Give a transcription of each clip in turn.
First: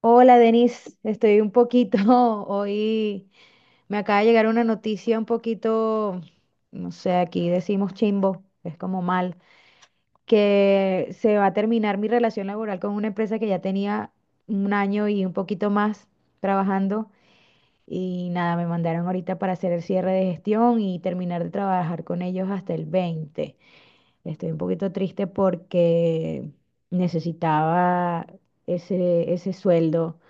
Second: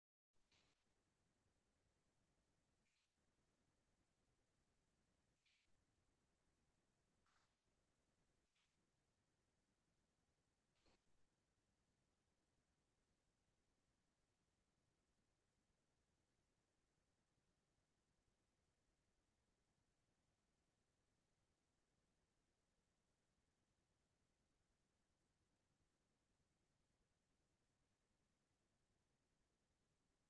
Hola, Denise. Estoy un poquito hoy. Me acaba de llegar una noticia un poquito, no sé, aquí decimos chimbo, es como mal, que se va a terminar mi relación laboral con una empresa que ya tenía un año y un poquito más trabajando. Y nada, me mandaron ahorita para hacer el cierre de gestión y terminar de trabajar con ellos hasta el 20. Estoy un poquito triste porque necesitaba ese sueldo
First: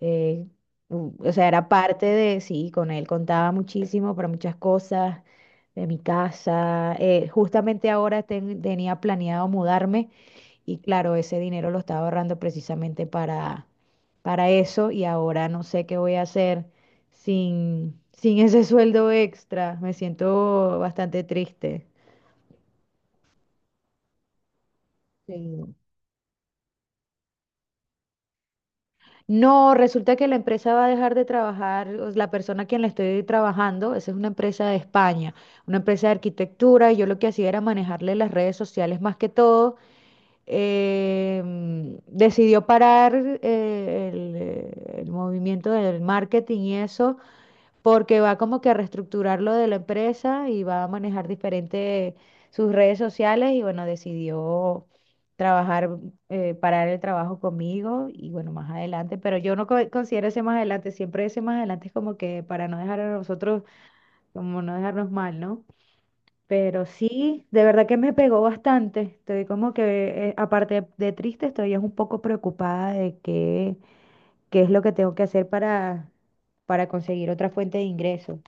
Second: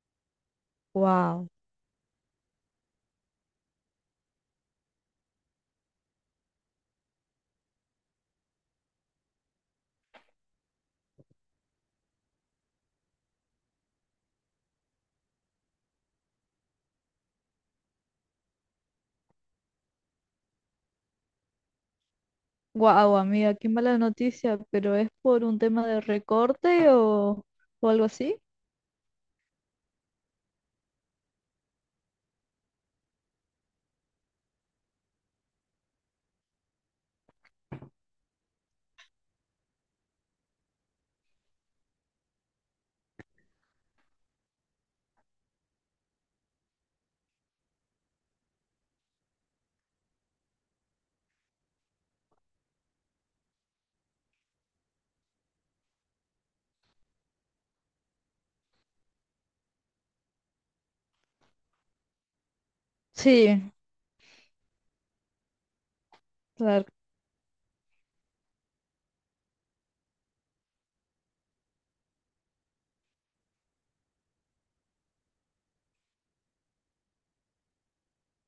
eh, o sea, Wow, era parte de, sí, con él contaba muchísimo para muchas cosas de mi casa. Justamente ahora tenía planeado mudarme y claro, ese dinero lo estaba ahorrando precisamente para eso y ahora no sé qué voy a hacer sin ese sueldo extra. Me siento bastante triste. wow, amiga, qué mala noticia, pero ¿es por un Sí. tema de recorte o algo así? No, resulta que la empresa va a dejar de trabajar, o la persona a quien le estoy trabajando, esa es una empresa de España, una empresa de arquitectura, y yo lo que hacía era manejarle las redes sociales más que todo. Decidió parar el movimiento del marketing y eso, porque va como que a reestructurar lo de la empresa y va a manejar diferente sus redes sociales y bueno, decidió trabajar, parar el trabajo conmigo y bueno, más adelante, pero yo no considero ese más adelante, siempre ese más adelante es como que para no dejar a nosotros, Sí, como no dejarnos mal, ¿no? Pero claro, sí, de verdad que me pegó bastante. Estoy como que, aparte de triste, estoy es un poco preocupada de qué es lo que tengo que hacer para conseguir otra fuente de ingresos.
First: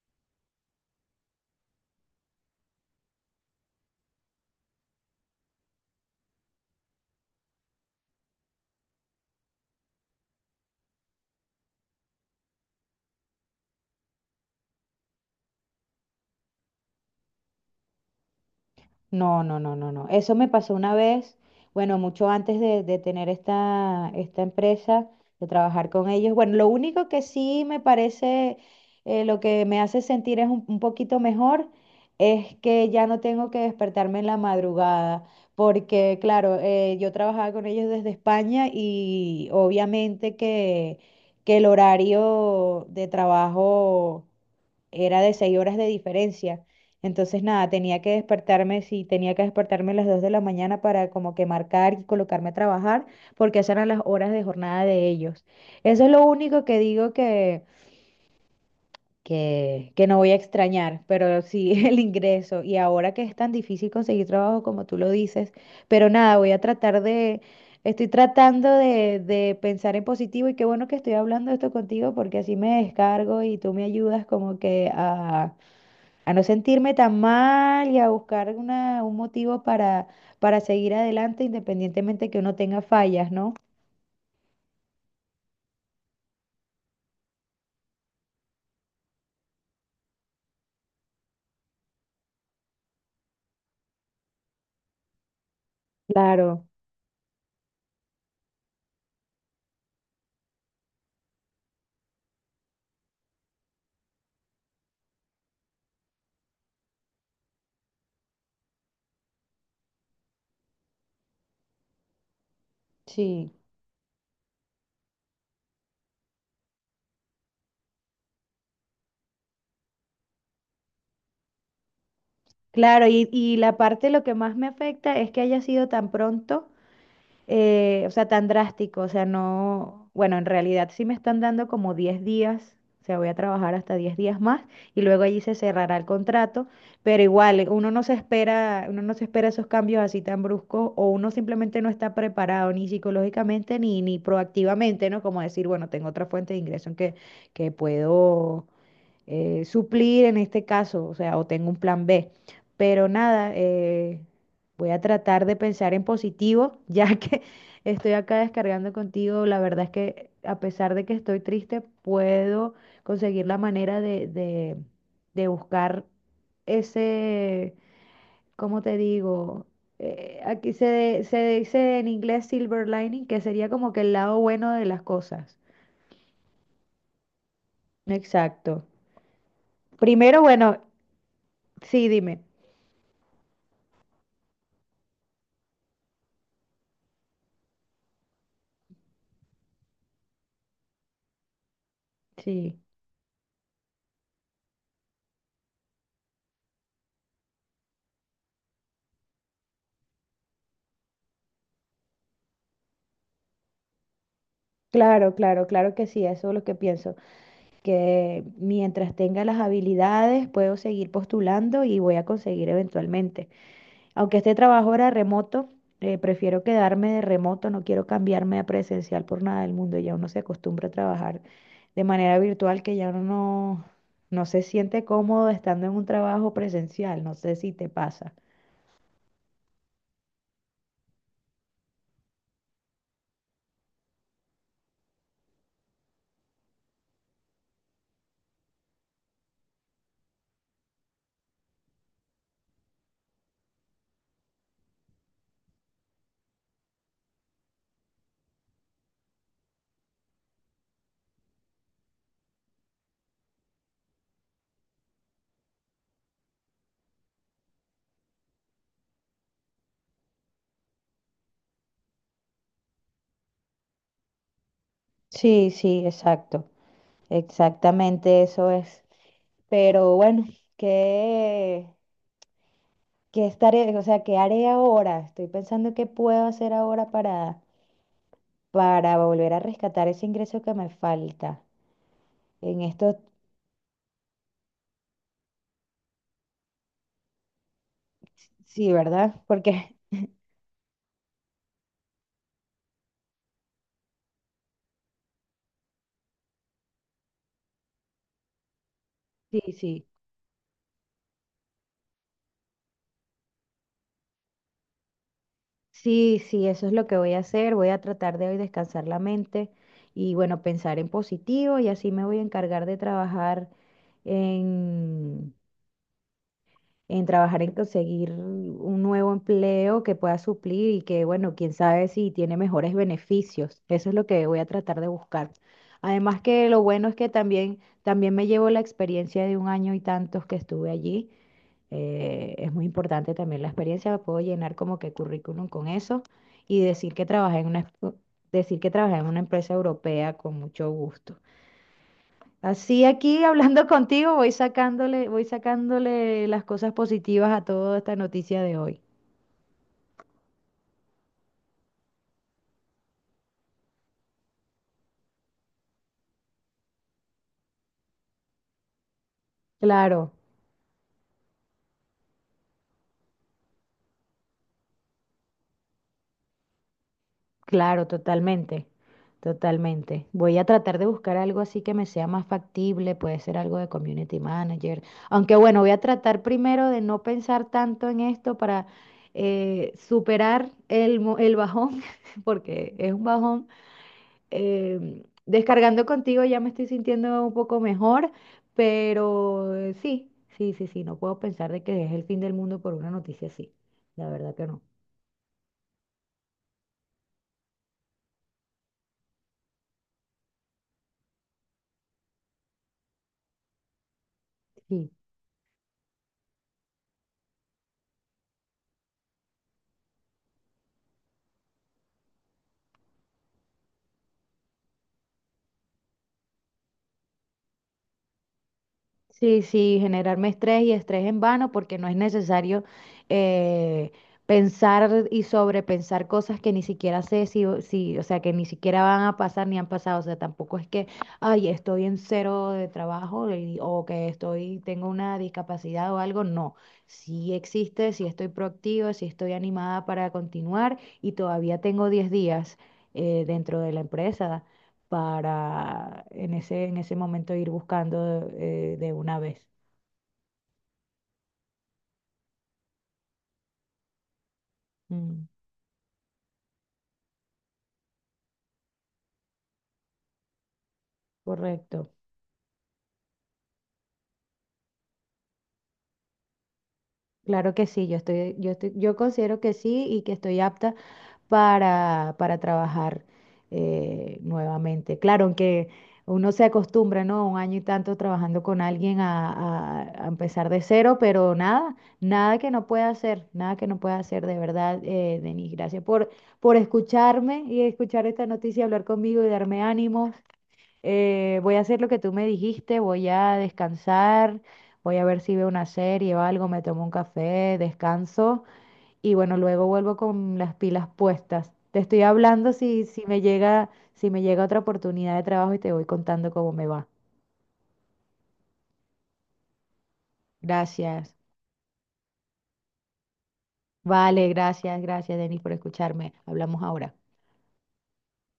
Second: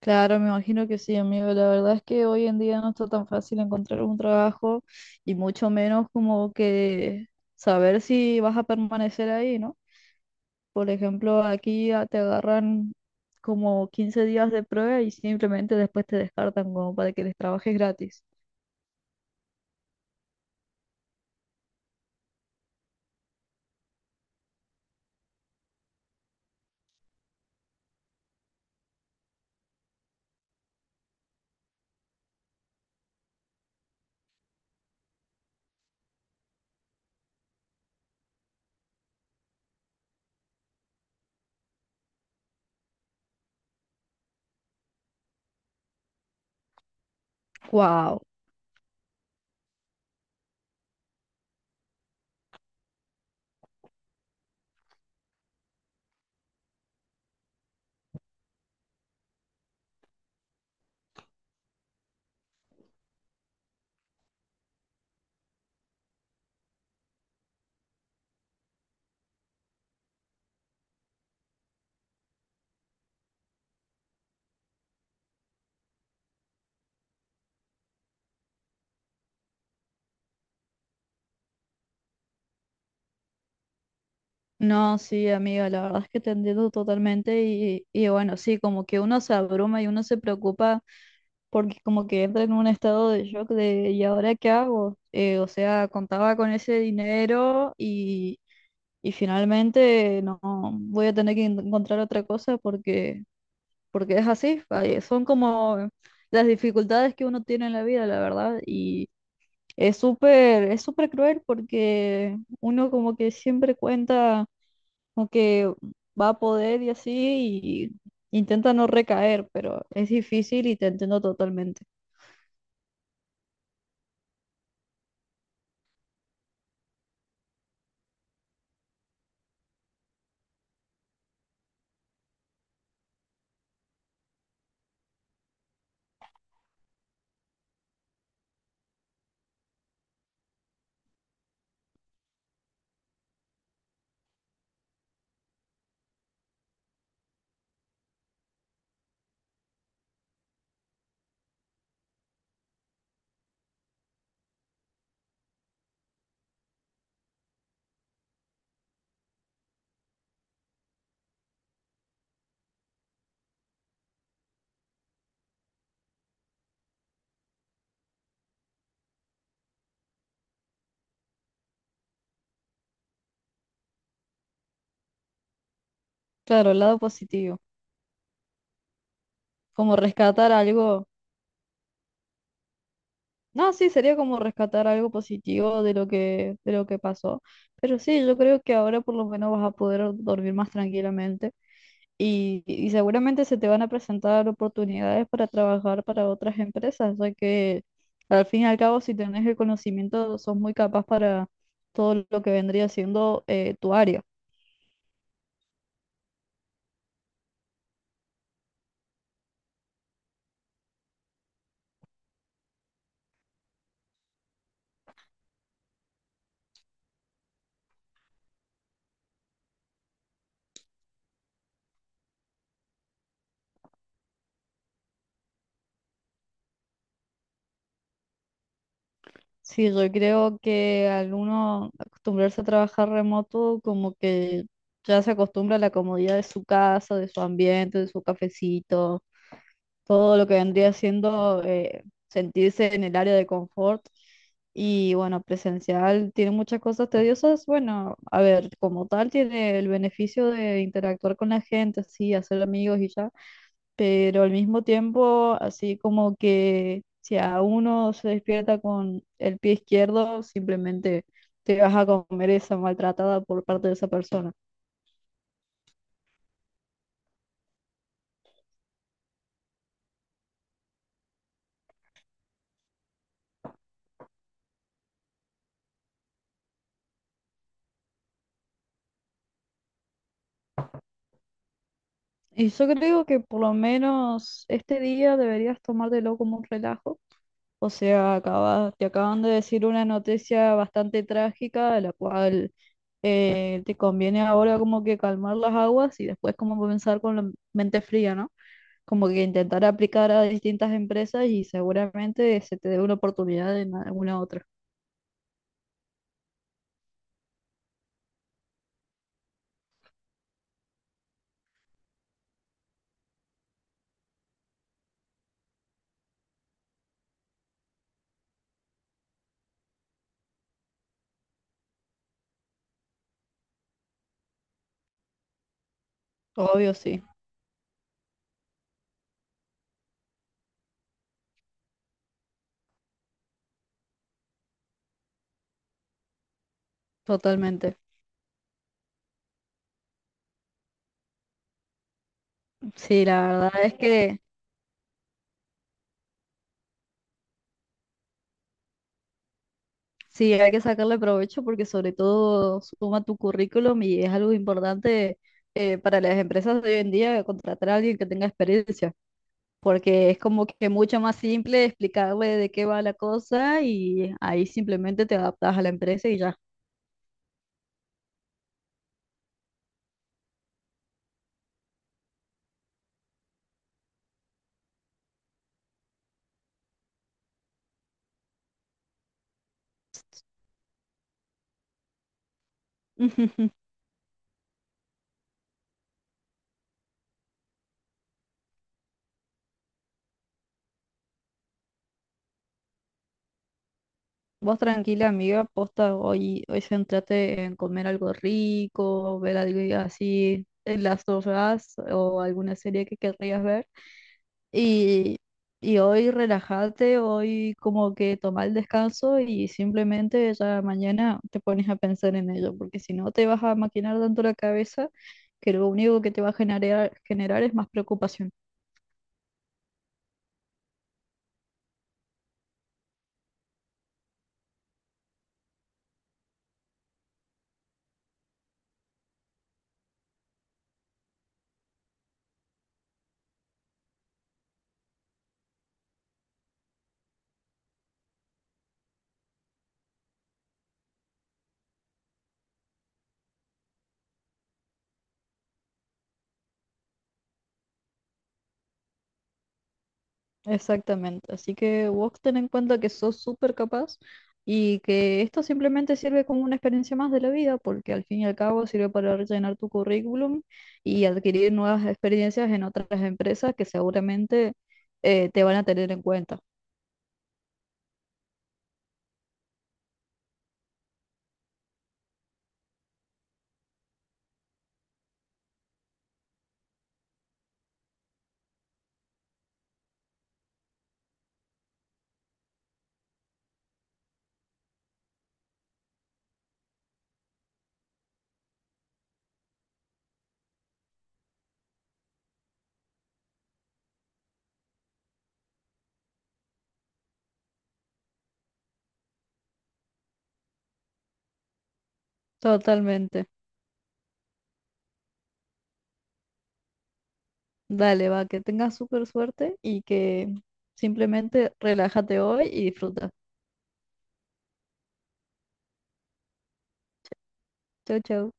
claro, me imagino que sí, amigo. La verdad es que hoy en día no está tan fácil encontrar un trabajo y mucho menos como que saber si vas a permanecer ahí, ¿no? Por ejemplo, aquí te agarran como 15 días de prueba y simplemente después te descartan como para que les trabajes gratis. No, no, no, no, no. Eso me pasó una vez, bueno, mucho antes de tener esta empresa, de trabajar con ellos. Bueno, lo único que sí me parece, lo que me hace sentir es un poquito mejor, es que ya no tengo que despertarme en la madrugada, porque claro, yo trabajaba con ellos desde España y obviamente que el horario de trabajo era de seis horas de diferencia. Entonces, nada, tenía que Wow. despertarme, sí, tenía que despertarme a las 2 de la mañana para como que marcar y colocarme a trabajar, porque esas eran las horas de jornada de ellos. Eso es lo único que digo que no voy a extrañar, pero sí el ingreso. Y ahora que es tan difícil conseguir trabajo como tú lo dices, pero nada, voy a tratar de, estoy tratando de pensar en positivo y qué bueno que estoy hablando esto contigo porque así me descargo y tú me ayudas como que a no sentirme tan mal y a buscar un motivo para seguir adelante independientemente que uno tenga fallas, ¿no? No, sí, amiga, la verdad es que te entiendo totalmente y bueno, sí, como que uno se abruma y uno se preocupa porque como que entra en un estado de shock de ¿y ahora qué hago? O sea, contaba con Claro, ese dinero y finalmente no voy a tener que encontrar otra cosa porque es así, ay, son como las dificultades que uno tiene en la vida, la verdad, y es súper cruel porque uno como que sí. siempre cuenta como que va a poder y así, y intenta no recaer, pero es difícil y te entiendo totalmente. Claro, y la parte lo que más me afecta es que haya sido tan pronto o sea, tan drástico, o sea, no, bueno, en realidad sí me están dando como 10 días, o sea, voy a trabajar hasta 10 días más y luego allí se cerrará el contrato, pero igual, uno no se espera esos cambios así tan bruscos o uno simplemente no está preparado ni psicológicamente ni proactivamente, ¿no? Como decir, bueno, tengo otra fuente de ingreso en que puedo suplir en este caso, o sea, o tengo un plan B. Pero nada, voy a tratar de pensar en positivo, ya que estoy acá descargando contigo. La verdad es que a pesar de que estoy triste, puedo conseguir la manera de buscar ese, ¿cómo te digo? Aquí se dice en inglés silver lining, que sería como que el lado bueno de las cosas. Claro, el lado positivo, Exacto. como Primero, rescatar bueno, algo, sí, dime. no, sí, sería como rescatar algo positivo de lo que pasó, pero sí, yo creo que ahora por lo menos vas a poder dormir más tranquilamente. Y, Sí. y seguramente se te van a presentar oportunidades para trabajar para otras empresas, ya que al fin y al cabo, si tenés el conocimiento, sos muy capaz para todo lo que vendría siendo tu área. Claro, claro, claro que sí, eso es lo que pienso, que mientras tenga las habilidades puedo seguir postulando y voy a conseguir eventualmente. Aunque este trabajo era remoto, prefiero quedarme de remoto, no quiero cambiarme a presencial por nada del mundo, ya uno se acostumbra a trabajar de manera virtual que ya uno no se siente cómodo estando en un trabajo presencial, no sé si te pasa. Sí, yo creo que al uno acostumbrarse a trabajar remoto, como que ya se acostumbra a la comodidad de su casa, de su ambiente, de su cafecito, todo lo que vendría siendo sentirse en el área de confort. Y bueno, presencial tiene muchas cosas tediosas. Bueno, a ver, como tal tiene el beneficio de interactuar con la gente, sí, hacer amigos y ya, pero al mismo tiempo, así como que si a uno se despierta con el pie izquierdo, simplemente te vas a comer esa maltratada por parte de esa persona. Sí, sí, exacto. Exactamente eso es. Pero bueno, qué ¿Qué estaré, o sea, qué haré ahora? Estoy pensando qué puedo hacer ahora para volver a rescatar ese ingreso que me falta. Y En yo esto, creo que por lo menos este día deberías tomártelo como un relajo. O sea, sí, te acaban ¿verdad? de decir Porque una noticia bastante trágica, de la cual te conviene ahora como que calmar las aguas y después como comenzar con la mente fría, ¿no? Como que sí, intentar sí, aplicar a distintas empresas y seguramente se te dé una oportunidad en alguna otra. sí, sí, eso es lo que voy a hacer. Voy a tratar de hoy descansar la mente y, bueno, pensar en positivo y así me voy a encargar de trabajar en trabajar en conseguir un nuevo empleo que pueda suplir y que, bueno, quién sabe si tiene mejores beneficios. Eso es lo que voy a tratar de buscar. Además que lo Obvio, bueno es sí, que también me llevo la experiencia de un año y tantos que estuve allí. Es muy importante también la experiencia, puedo llenar como que currículum con eso y totalmente. decir que trabajé en una empresa europea con mucho gusto. Así Sí, aquí la verdad hablando es contigo que voy sacándole las cosas positivas a toda esta noticia de hoy. sí, hay que sacarle provecho porque sobre todo suma tu currículum y es algo importante para las empresas de hoy en día contratar a alguien que tenga experiencia. Porque Claro, es como que mucho más simple explicarle de qué va la cosa y ahí simplemente te adaptas a la empresa y ya. claro, totalmente, totalmente. Voy a tratar de buscar algo así que me sea más factible, puede ser algo de community manager. Aunque bueno, voy a tratar primero de no pensar tanto en esto para superar el bajón, porque es un bajón. Descargando contigo ya me estoy sintiendo un poco mejor, pero sí, sí, sí, sí, no puedo pensar de que es el fin del mundo por una noticia así. La verdad que Vos no. tranquila, amiga, posta, hoy, hoy centrate en comer algo rico, ver algo así en las horas o alguna serie que querrías ver. Sí. Y, y hoy relájate, hoy como que toma el descanso y simplemente ya mañana te pones a pensar en ello, porque si no te vas a maquinar tanto la cabeza que lo único que te va a generar, generar es más preocupación. Sí, sí, generarme estrés y estrés en vano porque no es necesario eh, pensar y sobrepensar cosas que ni siquiera sé si, o sea, que ni siquiera van a pasar ni han pasado. O sea, tampoco es que, ay, estoy en cero de trabajo tengo una discapacidad o algo. No, sí existe, sí estoy proactiva, sí estoy animada para continuar y todavía tengo 10 días dentro de la empresa para en ese momento ir buscando de una vez. Exactamente, así que vos ten en cuenta que sos súper capaz y que Mm, esto simplemente sirve como una experiencia más de la vida, porque al fin y al cabo sirve para rellenar tu currículum y adquirir nuevas correcto. experiencias en otras empresas que seguramente te van a tener en cuenta. Claro que sí, yo considero que sí y que estoy apta para trabajar nuevamente. Claro, aunque uno se acostumbra, ¿no? Un año y tanto trabajando con alguien a empezar de cero, pero nada, nada que no pueda hacer, nada que no pueda hacer, de verdad, Denis. Gracias por escucharme y escuchar esta noticia, hablar conmigo y darme ánimos. Voy a hacer lo que tú me dijiste, voy a descansar, voy a ver si veo una serie o algo, me tomo un café, descanso y bueno, luego vuelvo con las pilas puestas. Te estoy hablando Totalmente. Si me llega otra oportunidad de trabajo y te voy contando cómo me va. Dale, va, que tengas súper suerte y que Gracias. simplemente relájate hoy y disfruta. Vale, gracias, gracias, Denis, por escucharme. Hablamos ahora. Chau, chau.